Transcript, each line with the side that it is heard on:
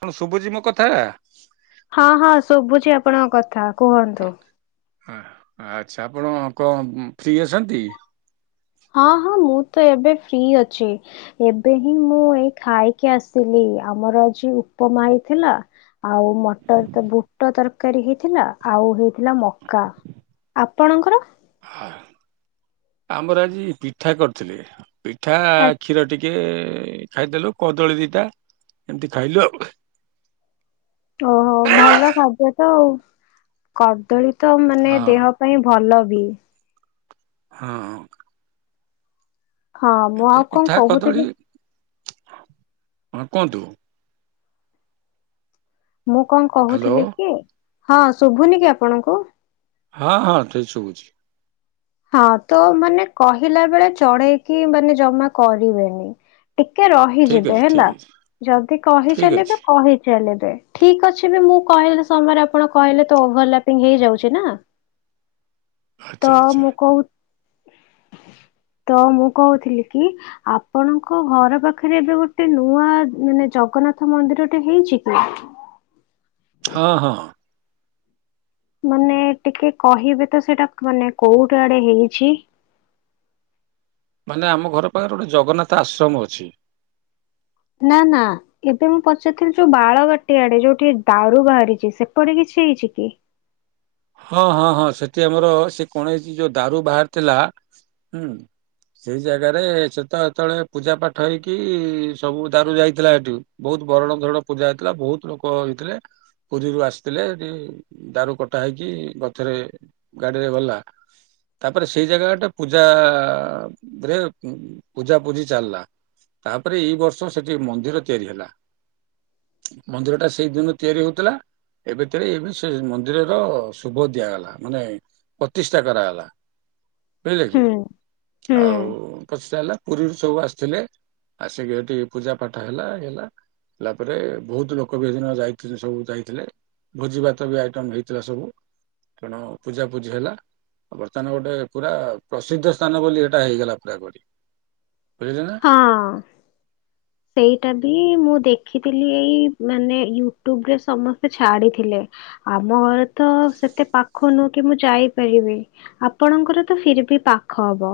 right: କଣ ଶୁଭୁଛି ମୋ କଥା
left: ହଁ ହଁ ଶୁଭୁଛି ଆପଣଙ୍କ କଥା କୁହନ୍ତୁ।
right: ହଁ ଆଚ୍ଛା ଆପଣ କଣ ଫ୍ରି ଅଛନ୍ତି।
left: ହଁ ହଁ ମୁଁ ତ ଏବେ ଫ୍ରି ଅଛି ଏବେ ହିଁ ମୁଁ ଏଇ ଖାଇକି ଆସିଲି ଆମର ଆଜି ଉପମା ହେଇଥିଲା ଆଉ ମଟର ତ ବୁଟ ତରକାରୀ ହେଇଥିଲା ଆଉ ହେଇଥିଲା ମକା ଆପଣଙ୍କର।
right: ହ ଆମର ଆଜି ପିଠା କରିଥିଲେ। ତା କ୍ଷୀର ଟିକେ ଖାଇଦେଲୁ କଦଳୀ ଦିଟା ଏମିତି ଖାଇଲୁ ଆଉ
left: ଓହୋ ଭଲ ଖାଦ୍ୟ ତଉ କ କଦଲୀ ତ ମାନେ
right: ହଁ।
left: ଦେହ ପାଇଁ ଭଲ। ହୁଁ
right: ହଁ
left: ହଁ ମୁଁ
right: ଏମିତି
left: ଆଉ କଣ
right: ପିଠା କଦଳୀ
left: କହୁଥିଲି।
right: ହଁ କୁହନ୍ତୁ।
left: ମୁଁ କଣ
right: ହ୍ୟାଲୋ।
left: କହୁଥିଲି କି? ହଁ ଶୁଭୁନି କି ଆପଣଙ୍କୁ।
right: ହଁ ହଁ ଶୁବୁଛି।
left: ହଁ ତ ମାନେ କହିଲା ବେଳେ ଚଢେଇକି ମାନେ ଜମା କହି ବେନି ଟିକେ
right: ଠିକ
left: ରହିଯିବେ
right: ଅଛି ଠିକ
left: ହେଲା
right: ଅଛି
left: ଯଦି
right: ଠିକ ଅଛି
left: କହିଚାଲିବେ କହିଚାଲିବେ। ଠିକ ଅଛି ବି ମୁଁ କହିଲେ ସମୟରେ ଆପଣ କହିଲେ ତ ଓଭରଲାପିଙ୍ଗ ହେଇଯାଉଛି ନା। ତ
right: ଆଛା ଆଛା
left: ମୁଁ କହୁ ତ ମୁଁ କହୁଥିଲି କି ଆପଣଙ୍କ ଘର ପାଖରେ ଏବେ ଗୋଟେ ନୂଆ ମାନେ ଜଗନ୍ନାଥ ମନ୍ଦିରଟେ ହେଇଛି କି?
right: ହଁ ହଁ
left: ମାନେ ଟିକେ କହିବେ ତ ସେଇଟା ମାନେ କୋଉଟି ଆଡେ ହେଇଛି।
right: ମାନେ ଆମ ଘର ପାଖରେ ଗୋଟେ ଜଗନ୍ନାଥ ଆଶ୍ରମ ଅଛି।
left: ନା ନା ଏବେ ମୁଁ ପଚାରଥିଲି ଯୋଉ ବାଳ ବାଟି ଆଡେ ଯୋଉଠି ଦାରୁ ବାହାରିଛି ସେପଟେ କିଛି ହେଇଛି କି?
right: ହଁ ହଁ ହଁ ସେଠି ଆମର ସେ କଣ ହେଇଛି ଯୋଉ ଦାରୁ ବାହାରି ଥିଲା ହୁଁ ସେଇ ଜାଗାରେ ସେ ତ ଯେତେବେଳେ ପୂଜା ପାଠ ହେଇକି ସବୁ ଦାରୁ ଯାଇଥିଲା ଏଠି ବହୁତ ବରଣ ଧରଣ ପୂଜା ହେଇଥିଲା ବହୁତ ଲୋକ ହେଇଥିଲେ ପୁରୀରୁ ଆସିଥିଲେ ଏଠି ଦାରୁ କଟା ହେଇକି ଗଛରେ ଗାଡିରେ ଗଲା ତାପରେ ସେଇ ଜାଗାଟା ପୂଜରେ ପୂଜା ପୂଜି ଚାଲିଲା ତାପରେ ଏଇ ବର୍ଷ ସେଠି ମନ୍ଦିର ତିଆରି ହେଲା ମନ୍ଦିର ଟା ସେଇ ଦିନ ତିଆରି ହଉଥିଲା ଏବେତୀରେ ସେ ମନ୍ଦିରର ଶୁଭ ଦିଆଗଲା ମାନେ ପ୍ରତିଷ୍ଠା କରାଗଲା। କଇ [unintelligible] ଦେଖି
left: ହୁଁ ହୁଁ
right: ଆଉ କଛ ଚା ହେଲା। ପୁରୀରୁ ସବୁ ଆସିଥିଲେ ଆସିକି ଏଠି ପୂଜାପାଠ ହେଲା ହେଲା ହେଲା ପରେ ବହୁତ ଲୋକ ବି ସେଦିନ ଯାଇ ସବୁ ଯାଇଥିଲେ ଭୋଜିଭାତ ବି ଆଇଟମ୍ ହେଇଥିଲା ସବୁ। ତେଣୁ ପୂଜା ପୂଜି ହେଲା ବର୍ତ୍ତମାନ ଗୋଟେ ପୁରା ପ୍ରସିଦ୍ଧ ସ୍ଥାନ ବୋଲି ଏଇଟା ହେଇଗଲା ପୁରାପୁରି।
left: ହଁ ସେଇଟା ବି ମୁଁ ଦେଖ ଦେଖିଥିଲି ଏଇ ମାନେ ୟୁଟ୍ୟୁବ ରେ ସମସ୍ତେ ଛାଡିଥିଲେ ଆମ ଘରେ ତ ସେତେ ପାଖ ନୁହେଁ କି ମୁଁ ଯାଇପାରିବି ଆପଣଙ୍କର ତ ଫିର ବି ପାଖ ହବ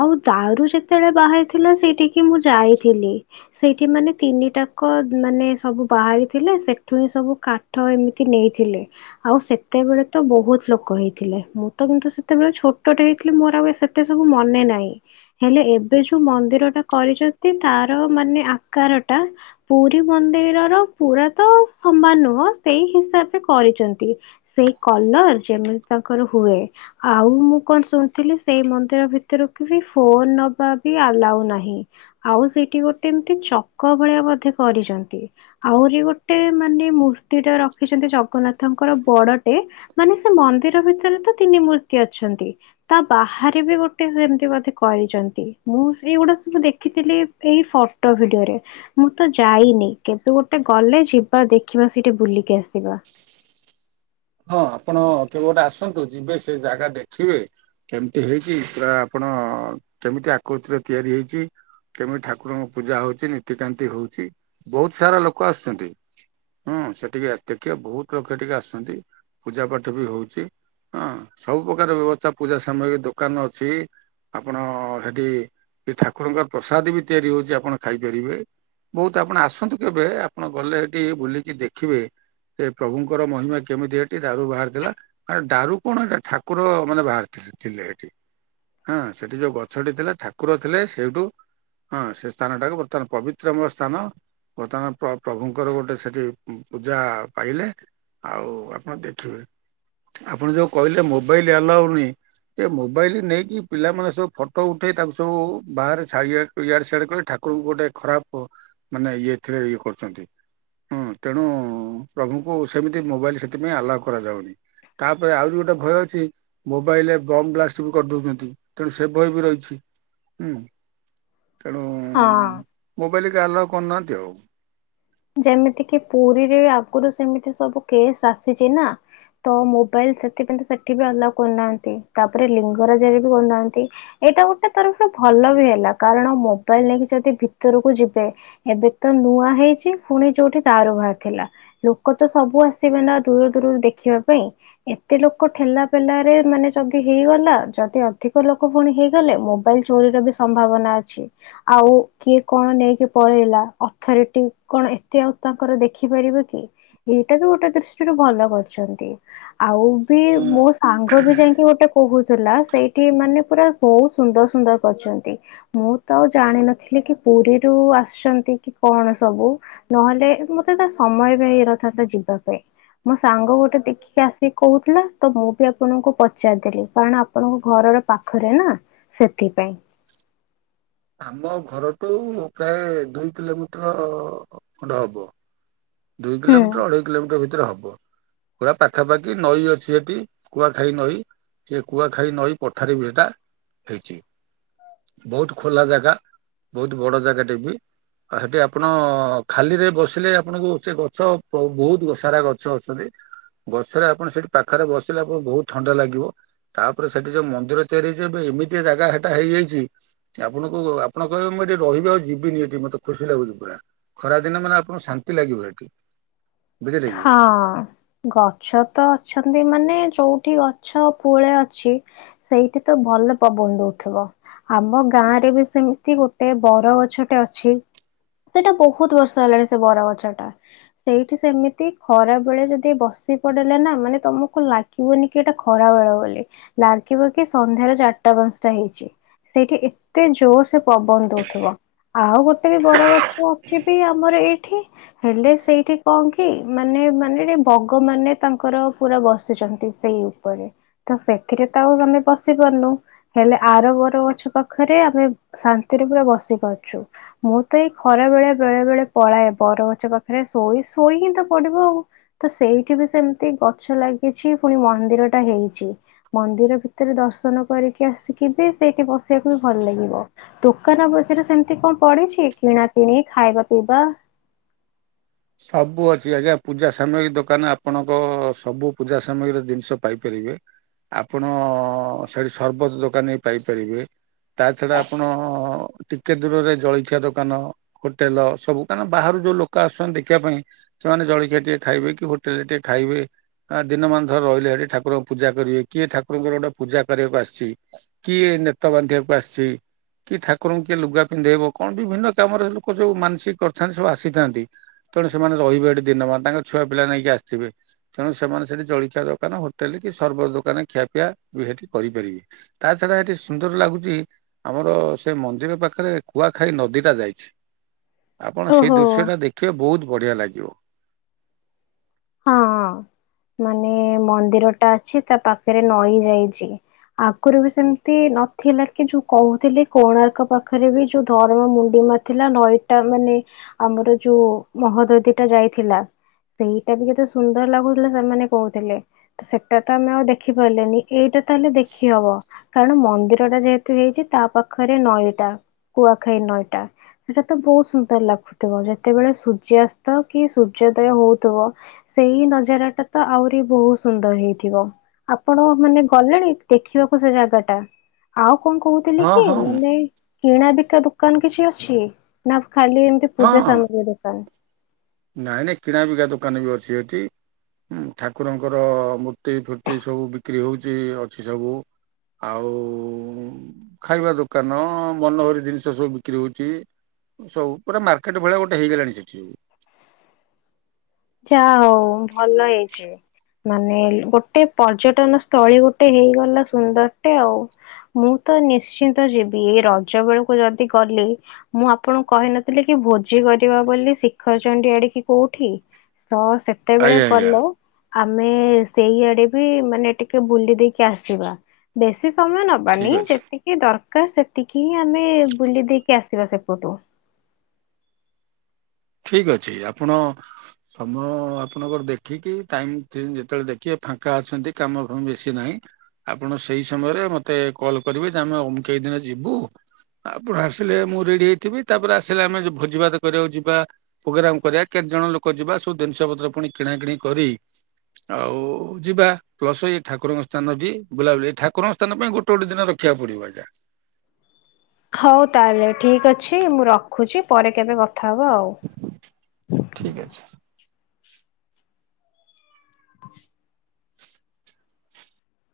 left: ଆଉ ଦାଉରୁ ଯେତେବେଳେ ବାହା ଥିଲା ସେଇଠିକି ମୁଁ ଯାଇଥିଲି ସେଇଠି ମାନେ ତିନିଟାକ ମାନେ ସବୁ ବାହାରିଥିଲେ ସେଠୁ ହିଁ ସବୁ କାଠ ଏମିତି ନେଇଥିଲେ ଆଉ ସେତେବେଳେ ତ ବହୁତ ଲୋକ ହେଇଥିଲେ ମୁଁ ତ କିନ୍ତୁ ସେତେବେଳେ ଛୋଟଟେ ହେଇଥିଲି ମୋର ଆଉ ସେତେ ସବୁ ମନେ ନାହିଁ ହେଲେ ଏବେ ଯୋଉ ମନ୍ଦିର ଟା କରିଛନ୍ତି ତାର ମାନେ ଆକାର ଟା ପୁରୀ ମନ୍ଦିରର ପୁରା ତ ସମାନ ନୁହଁ ସେଇ ହିସାବରେ କରିଛନ୍ତି ସେଇ କଲର ଯେମିତି ତାଙ୍କର ହୁଏ ଆଉ ମୁଁ କଣ ଶୁଣିଥିଲି ସେଇ ମନ୍ଦିର ଭିତରକୁ ବି ଫୋନ ନବା ଆଲାଉ ନାହିଁ ଆଉ ସେଇଠି ଗୋଟେ ଏମିତି ଚକ ଭଳିଆ ବୋଧେ କରିଛନ୍ତି ଆହୁରି ଗୋଟେ ମାନେ ମୂର୍ତ୍ତି ଟା ରଖିଛନ୍ତି ଜଗନ୍ନାଥଙ୍କର ବଡଟେ ମାନେ ସେ ମନ୍ଦିର ଭିତରେ ତ ତିନି ମୂର୍ତ୍ତି ଅଛନ୍ତି ତା ବାହାରେ ବି ଗୋଟେ ସେମିତି ବୋଧେ କରିଛନ୍ତି। ମୁଁ ଏଇଗୁଡା ସବୁ ଦେଖିଥିଲି ଏଇ ଫଟୋ ଭିଡିଓରେ ମୁଁ ତ ଯାଇନି କେବେ ଗୋଟେ ଗଲେ ଯିବା ଦେଖିବା ସେଇଠି ବୁଲିକି ଆସିି ଆସିବା
right: ହଁ ଆପଣ କେବେ ଗୋଟେ ଆସନ୍ତୁ ଯିବେ ସେ ଜାଗା ଦେଖିବେ କେମିତି ହେଇଛି ପୁରା ଆପଣ କେମିତି ଆକୃତିର ତିଆରି ହେଇଛି କେମିତି ଠାକୁରଙ୍କ ପୂଜା ହଉଛି ନୀତିକାନ୍ତି ହଉଛି ବହୁତ ସାରା ଲୋକ ଆସୁଛନ୍ତି ହୁଁ ସେଠିକେ ଦେଖିବ ବହୁତ ଲୋକ ଟିକେ ଆସୁଛନ୍ତି। ପୂଜା ପାଠ ବି ହଉଛି ହଁ ସବୁପକାର ବ୍ୟବସ୍ଥା ପୂଜା ସାମଗ୍ରୀ ଦୋକାନ ଅଛି ଆପଣ ସେଠି ଠାକୁରଙ୍କର ପ୍ରସାଦ ବି ତିଆରି ହଉଛି ଆପଣ ଖାଇପାରିବେ ବହୁତ ଆପଣ ଆସନ୍ତୁ କେବେ ଆପଣ ଗଲେ ସେଠି ବୁଲିକି ଦେଖିବେ ଏ ପ୍ରଭୁଙ୍କର ମହିମା କେମିତି ଏଠି ଦାରୁ ବାହାରିଥିଲା ଦାରୁ କଣ ଠାକୁର ମାନେ ବାହାରି ଥିଲେ ଏଠି ହଁ ସେଠି ଯୋଉ ଗଛଟି ଥିଲେ ଠାକୁର ଥିଲେ ସେଇଠୁ ହଁ ସେ ସ୍ଥାନଟାକୁ ବର୍ତ୍ତମାନ ପବିତ୍ରମ ସ୍ଥାନ ବର୍ତ୍ତମାନ ପ୍ରଭୁଙ୍କର ଗୋଟେ ସେଠି ପୂଜା ପାଇଲେ। ଆଉ ଆପଣ ଦେଖିବେ ଆପଣ ଯୋଉ କହିଲେ ମୋବାଇଲ ଆଲାଉ ନାହିଁ ଏ ମୋବାଇଲ ନେଇକି ପିଲାମାନେ ସବୁ ଫଟୋ ଉଠେଇ ତାକୁ ସବୁ ବାହାରେ ଇଆଡେ ସିଆଡେ କଲେ ଠାକୁରଙ୍କୁ ଗୋଟେ ଖରାପ ମାନେ ଇଏଥିରେ ଇଏ କରୁଛନ୍ତି ହୁଁ ତେଣୁ ପ୍ରଭୁଙ୍କୁ ସେମିତି ମୋବାଇଲ ସେଥି ପାଇଁ ଆଲାଓ କରାଯାଉନି। ତାପରେ ଆହୁରି ଗୋଟେ ଭୟ ଅଛି ମୋବାଇଲରେ ବମ୍ ବ୍ଲାଷ୍ଟ ବି କରିଦଉଛନ୍ତି। ତେଣୁ ସେ ବହି ବି ରହିଛି ହୁଁ। ତେଣୁ
left: ହଁ
right: ମୁଁ କହିଲି ଆଲାଉ କରୁ ନାହାନ୍ତି ଆଉ।
left: ଯେମିତିକ ପୁରୀରେ ଆଗରୁ ସେମିତି ସବୁ କେସ୍ ଆସିଛି ନା ତ ମୋବାଇଲ ସେଥିପାଇ ତ ସେଠି ବି ଅଲଗ କରୁନାହାନ୍ତି ତାପରେ ଲିଙ୍ଗରାଜରେ ବି କରୁନାହାନ୍ତି ଏଇଟା ଗୋଟେ ତରଫରୁ ଭଲ ବି ହେଲା କାରଣ ମୋବାଇଲ ନେଇକି ଯଦି ଭିତରକୁ ଯିବେ ଏବେ ତ ନୂଆ ହେଇଛି। ପୁଣି ଯୋଉଠି ଦାରୁ ବାହାରି ଥିଲା ଲୋକ ତ ସବୁ ଆସିବେ ନା ଦୂର ଦୂରରୁ ଦେଖିବା ପାଇଁ ଏତେ ଲୋକ ଠେଲା ପେଲାରେ ମାନେ ଯଦି ହେଇଗଲା ଯଦି ଅଧିକ ଲୋକ ପୁଣି ହେଇଗଲେ ମୋବାଇଲ ଚୋରିର ବି ସମ୍ଭାବନା ଅଛି ଆଉ କିଏ କଣ ନେଇକି ପଳେଇଲା ଅଥରିଟି କଣ ଏତେ ଆଉ ତାଙ୍କର ଦେଖିପାରିବ କି ଏଇଟା ବି ଗୋଟେ ଦୃଷ୍ଟିରୁ ଭଲ କରିଛନ୍ତି ଆଉ ବି
right: ହଁ
left: ମୋ ସାଙ୍ଗ ବି ଯାଇକି ଗୋଟେ କହୁଥିଲା ସେଇଠି ମାନେ ପୁରା ବହୁତ ସୁନ୍ଦର ସୁନ୍ଦର କରିଛନ୍ତି ମୁଁ ତ ଆଉ ଜାଣିିନଥିଲି କି ପୁରୀରୁ ଆସିଛନ୍ତି କି କଣ ସବୁ? ନହେଲେ ମତେ ତା ସମୟ ବି ହେଇନଥାନ୍ତା ଯିବା ପାଇଁ ମୋ ସାଙ୍ଗ ଗୋଟେ ଦେଖିକି ଆସିକି କହୁଥିଲା ତ ମୁଁ ବି ଆପଣଙ୍କୁ ପଚାରିଦେଲି କାରଣ ଆପଣଙ୍କ ଘରର ପାଖରେ ନା ସେଥିପାଇଁ।
right: ଆମ ଘରଠୁ ପ୍ରାୟ ଦୁଇ କିଲୋମିଟର ଗଡ ହବ। ଦୁଇ
left: ହୁଁ।
right: କିଲୋମଟର ଅଢେଇ କିଲୋମିଟର ଭିତ ରେ ହବ ପୁରା ପାଖାପାଖି ନଈ ଅଛି ସେଠି କୁଆଖାଇ ନଈ ସେ କୁଆ ଖାଇ ନଈ ପଠାରେ ବି ସେଟା ହେଇଛି। ବହୁତ ଖୋଲା ଜାଗା ବହୁତ ବଡ ଜାଗାଟେ ବି ଆଉ ସେଠି ଆପଣ ଖାଲିରେ ବସିଲେ ଆପଣଙ୍କୁ ସେ ଗଛ ବହୁତ ସାରା ଗଛ ଅଛନ୍ତି ଗଛରେ ଆପଣ ସେଠି ପାଖରେ ବସିଲେ ଆପଣଙ୍କୁ ବହୁତ ଥଣ୍ଡା ଲାଗିବ ତାପରେ ସେଠି ଯୋଉ ମନ୍ଦିର ତିଆରି ହେଇଛି ଏବେ ଏମିତି ଜାଗା ସେଟା ହେଇଯାଇଛି ଆପଣଙ୍କୁ ଆପଣ କହିବେ ମୁଁ ଏଠି ରହିବି ଆଉ ଯିବିନି ଏଠି ମତେ ଖୁସି ଲାଗୁଛି ପୁରା ଖରା ଦିନେ ମାନେ ଆପଣଙ୍କୁ ଶାନ୍ତି ଲାଗିବ ଏଠି। ବୁଝିଲେ କି?
left: ହଁ ଗଛ ତ ଅଛନ୍ତି ମାନେ ଯୋଉଠି ଗଛ ପୁଳେ ଅଛି ସେଇଠି ତ ଭଲ ପବନ ଦଉଥିବ ଆମ ଗାଁ ରେ ବି ସେମିତି ଗୋଟେ ବର ଗଛଟେ ଅଛି ସେଟା ବହୁତ ବର୍ଷ ହେଲାଣି ସେ ବରଗଛ ଟା ସେଇଠି ସେମିତି ଏ ଖରା ବେଳେ ଯଦି ବସି ପଡିଲା ନା ମାନେ ତମକୁ ଲାଗିବନି କି ଏଇଟା ଖରା ବେଳେ ବୋଲି ଲାଗିବ କି ସନ୍ଧ୍ୟାରେ ଚାରିଟା ପାଞ୍ଚଟା ହେଇଛି ସେଇଠି ଏତେ ଜୋର ସେ ପବନ ଦଉଥିବ ଆଉ ଗୋଟେ ବି ବରଗଛ ଅଛି ବି ଆମର ଏଇଠି ହେଲେ ସେଇଠି କଣ କି କି ମାନେ ମାନେ ବଗ ମାନେ ତାଙ୍କର ପୁରା ବସିଛନ୍ତି ସେଇ ଉପରେ ତ ସେଥିରେ ତ ଆଉ ଆମେ ବସି ପାରୁନୁ ହେଲେ ଆର ବର ଗଛ ପାଖରେ ଆମେ ଶାନ୍ତିରେ ପୁରା ବସି ପାରୁଛୁ ମୁଁ ତ ଏଇ ଖରା ବେଳେ ବେଳେ ବେଳେ ପଳାଏ ବରଗଛ ପାଖରେ ଶୋଇ। ଶୋଇକି ତ ପଡିବ ଆଉ ତ ସେଇଠି ବି ସେମିତି ଗଛ ଲାଗିଛି ପୁଣି ମନ୍ଦିର ଟା ହେଇଛି ମନ୍ଦିର ଭିତରେ ଦର୍ଶନ କରିକି ଆସିକି ବି ସେଇଠି ବସିବାକୁ ବି ଭଲ ଲାଗିବ ଦୋକାନ ବଜରେ ସେମିତି କଣ ପଡିଛି କିଣା କିିଣି ଖାଇବା ପିଇବା।
right: ସବୁ ଅଛି ଆଜ୍ଞା ପୂଜା ସାମୟଗ୍ରୀ ଦୋକାନ ଆପଣଙ୍କ ସବୁ ପୂଜା ସାମଗ୍ରୀର ଜିନିଷ ପାଇପାରିବେ ଆପଣ ସେଠି ସରବତ ଦୋକାନ ପାଇପାରିବେ ତା ଛଡା ଆପଣ ଟିକେ ଦୂରରେ ଜଳଖିଆ ଦୋକାନ ହୋଟେଲ ସବୁ କାହିଁକନା ବାହାରୁ ଯୋଉ ଲୋକ ଆସିଛନ୍ତି। ଶିଖିବା ପାଇଁ ସେମାନେ ଜଳଖିଆ ଟିକେ ଖାଇବେ କି ହୋଟେଲରେ ଟିକେ ଖାଇବେ ଦିନମାନ ଥର ରହିଲେ ହେଠି ଠାକୁରଙ୍କୁ ପୂଜା କରିବେ କିଏ ଠାକୁରଙ୍କର ଗୋଟେ ପୂଜା କରିବାକୁ ଆସିଛି କିଏ ନେତ ବାନ୍ଧିବାକୁ ଆସିଛି କିଏ ଠାକୁରଙ୍କୁ କିଏ ଲୁଗା ପିନ୍ଧେଇବ କଣ ବିଭିନ୍ନ କାମରେ ଲୋକ ଯୋଉ ମାନସିକ କରିଥାନ୍ତି ସବୁ ଆସିଥାନ୍ତି। ତେଣୁ ସେମାନେ ରହିବେ ଏଠି ଦିନମାନ। ତାଙ୍କ ଛୁଆ ପିଲା ନେଇକି ଆସିଥିବେ ତେଣୁ ସେମାନେ ସେଠି ଜଳଖିଆ ଦୋକାନ ହୋଟେଲ କି ସରବ ଦୋକାନ ଖିଆପିଆ ବି ସେଠି କରିପାରିବେ ତା ଛଡା ସେଠି ସୁନ୍ଦର ଲାଗୁଛି ଆମର ସେ ମନ୍ଦିର ପାଖରେ କୁଆଖାଇ ନଦୀଟା ଯାଇଛି। ଆପଣ ସେଇ
left: ଓହୋ।
right: ଦୃଶ୍ୟ ଟା ଦେଖି ବହୁତ ବଢିଆ ଲାଗିବ।
left: ହଁ ମାନେ ମନ୍ଦିର ଟା ଅଛି ତା ପାଖରେ ନଈ ଯାଇଛି ଆଗରୁ ବି ସେମିତି ନଥିଲା କି ଯୋଉ କହୁଥିଲି କୋଣାର୍କ ପାଖରେ ବି ଯୋଉ ଧର୍ମ ମୁଣ୍ଡିମାରି ଥିଲା ନଈ ଟା ମାନେ ଆମର ଯୋଉ ମହୋଦଧିଟା ଯାଇଥିଲା ସେଇ ଏଇଟା ବି କେତେ ସୁନ୍ଦର ଲାଗୁଥିଲା ସେମାନେ କହୁଥିଲେ ତ ସେଟା ତ ଆମେ ଆଉ ଦେଖିପାରିଲେନି ଏଇଟା ତାହେଲେ ଦେଖି ହବ କାରଣ ମନ୍ଦିର ଟା ଯେହେତୁ ହେଇଛି ତା ପାଖରେ ନଈଟା କୁଆଖାଇ ନଈଟା ସେଟା ତ ବହୁତ ସୁନ୍ଦର ଲାଗୁଥିବ ଯେତେବେଳେ ସୂର୍ଯ୍ୟାସ୍ତ କି ସୂର୍ଯ୍ୟୋଦୟ ହଉଥିବ ସେଇ ନଜର ଟା ତ ଆହୁରି ବହୁତ ସୁନ୍ଦର ହେଇଥିବ ଆପଣ ମାନେ ଗଲେଣି ଦେଖିବାକୁ ସେ ଜାଗା ଟା ଆଉ କଣ କହୁଥିଲି
right: ହଁ
left: କି
right: ହଁ
left: ମାନେ କିଣା ବିକା ଦୋକାନ କଣ କିଛି ଅଛି ନା ଖାଲି ଏମିତି ପୂଜା
right: ହଁ।
left: ସାମଗ୍ରୀ ଦୋକାନ।
right: ନାଇଁ ନାଇଁ କିଣାବିକା ଦୋକାନ ବି ଅଛି ସେଠି ଠାକୁରଙ୍କର ମୂର୍ତ୍ତି ଫୁର୍ତ୍ତି ସବୁ ବିକ୍ରି ହଉଛି ଅଛି ସବୁ ଆଉ ଖାଇବା ଦୋକାନ ମନୋହରି ଜିନିଷ ସବୁ ବିକ୍ରି ହଉଛି ସବୁ ପୁରା ମାର୍କେଟ ଭଳିଆ ଗୋଟେ ହେଇଗଲାଣି ସେଠି
left: ଯାହା ହଉ ଭଲ ହେଇଛି ମାନେ ଗୋଟେ ପର୍ଯ୍ୟଟନ ସ୍ଥଳୀ ଗୋଟେ ହେଇଗଲା ସୁନ୍ଦରଟେ ଆଉ ମୁଁ ତ ନିଶ୍ଚିନ୍ତ ଯିବି ଏଇ ରଜ ବେଳକୁ ଯଦି ଗଲି ମୁଁ ଆପଣଙ୍କୁ କହିନଥିଲି କି ଭୋଜି କରିବା ବୋଲି ଶ ଖଚଛନ୍ତି ଆଡିକି କୋଉଠି। ହଁ ସେତେବେଳେ
right: ଆଜ୍ଞା ଆଜ୍ଞା
left: ଗଲେ ଆମେ ସେଇଆଡେ ବି ମାନେ ଟିକେ ବୁଲି ଦେଇକି ଆସିବା ବେଶୀ କି ସମୟ
right: ଠିକ
left: ନବାନି
right: ଅଛି।
left: ଯେତିକି ଦରକାର ସେତିକି ହିଁ ଆମେ ବୁଲି ଦେଇକି ଆସିବା ସେପଟୁ।
right: ଠିକ୍ ଅଛି ଆପଣ ସମୟ ଆପଣଙ୍କର ଦେଖିକି ଟାଇମ ଯେତେବେଳେ ଦେଖିବେ ଫାଙ୍କା ଅଛନ୍ତି କାମଫାମ ବେଶୀ ନାହିଁ ଆପଣ ସେଇ ସମୟରେ ମୋତେ କଲ୍ କରିବେ ଯେ ଆମେ ଅମିକେଇ ଦିନ ଯିବୁ ଆପଣ ଆସିଲେ ମୁଁ ରେଡ଼ି ହେଇଥିବି ତାପରେ ଆସିଲେ ଆମେ ଭୋଜିଭାତ କରିବାକୁ ଯିବା ପ୍ରୋଗ୍ରାମ କରିବା କେତେ ଜଣ ଲୋକ ଯିବା ସବୁ ଜିନିଷ ପତ୍ର ପୁଣି କିଣା କିିଣି କରି ଆଉ ଯିବା ପ୍ଲସ ଏଇ ଠାକୁରଙ୍କ ସ୍ଥାନ ବି ବୁଲାବୁଲି ଏଇ ଠାକୁରଙ୍କ ସ୍ଥାନ ପାଇଁ ଗୋଟେ ଗୋଟେ ଦିନ ରଖିବାକୁ ପଡିବ ଆଜ୍ଞା।
left: ହଉ ତାହେଲେ ଠିକ ଅଛି ମୁଁ ରଖୁଛି। ପରେ କେବେ କ
right: ଠିକ ଅଛି।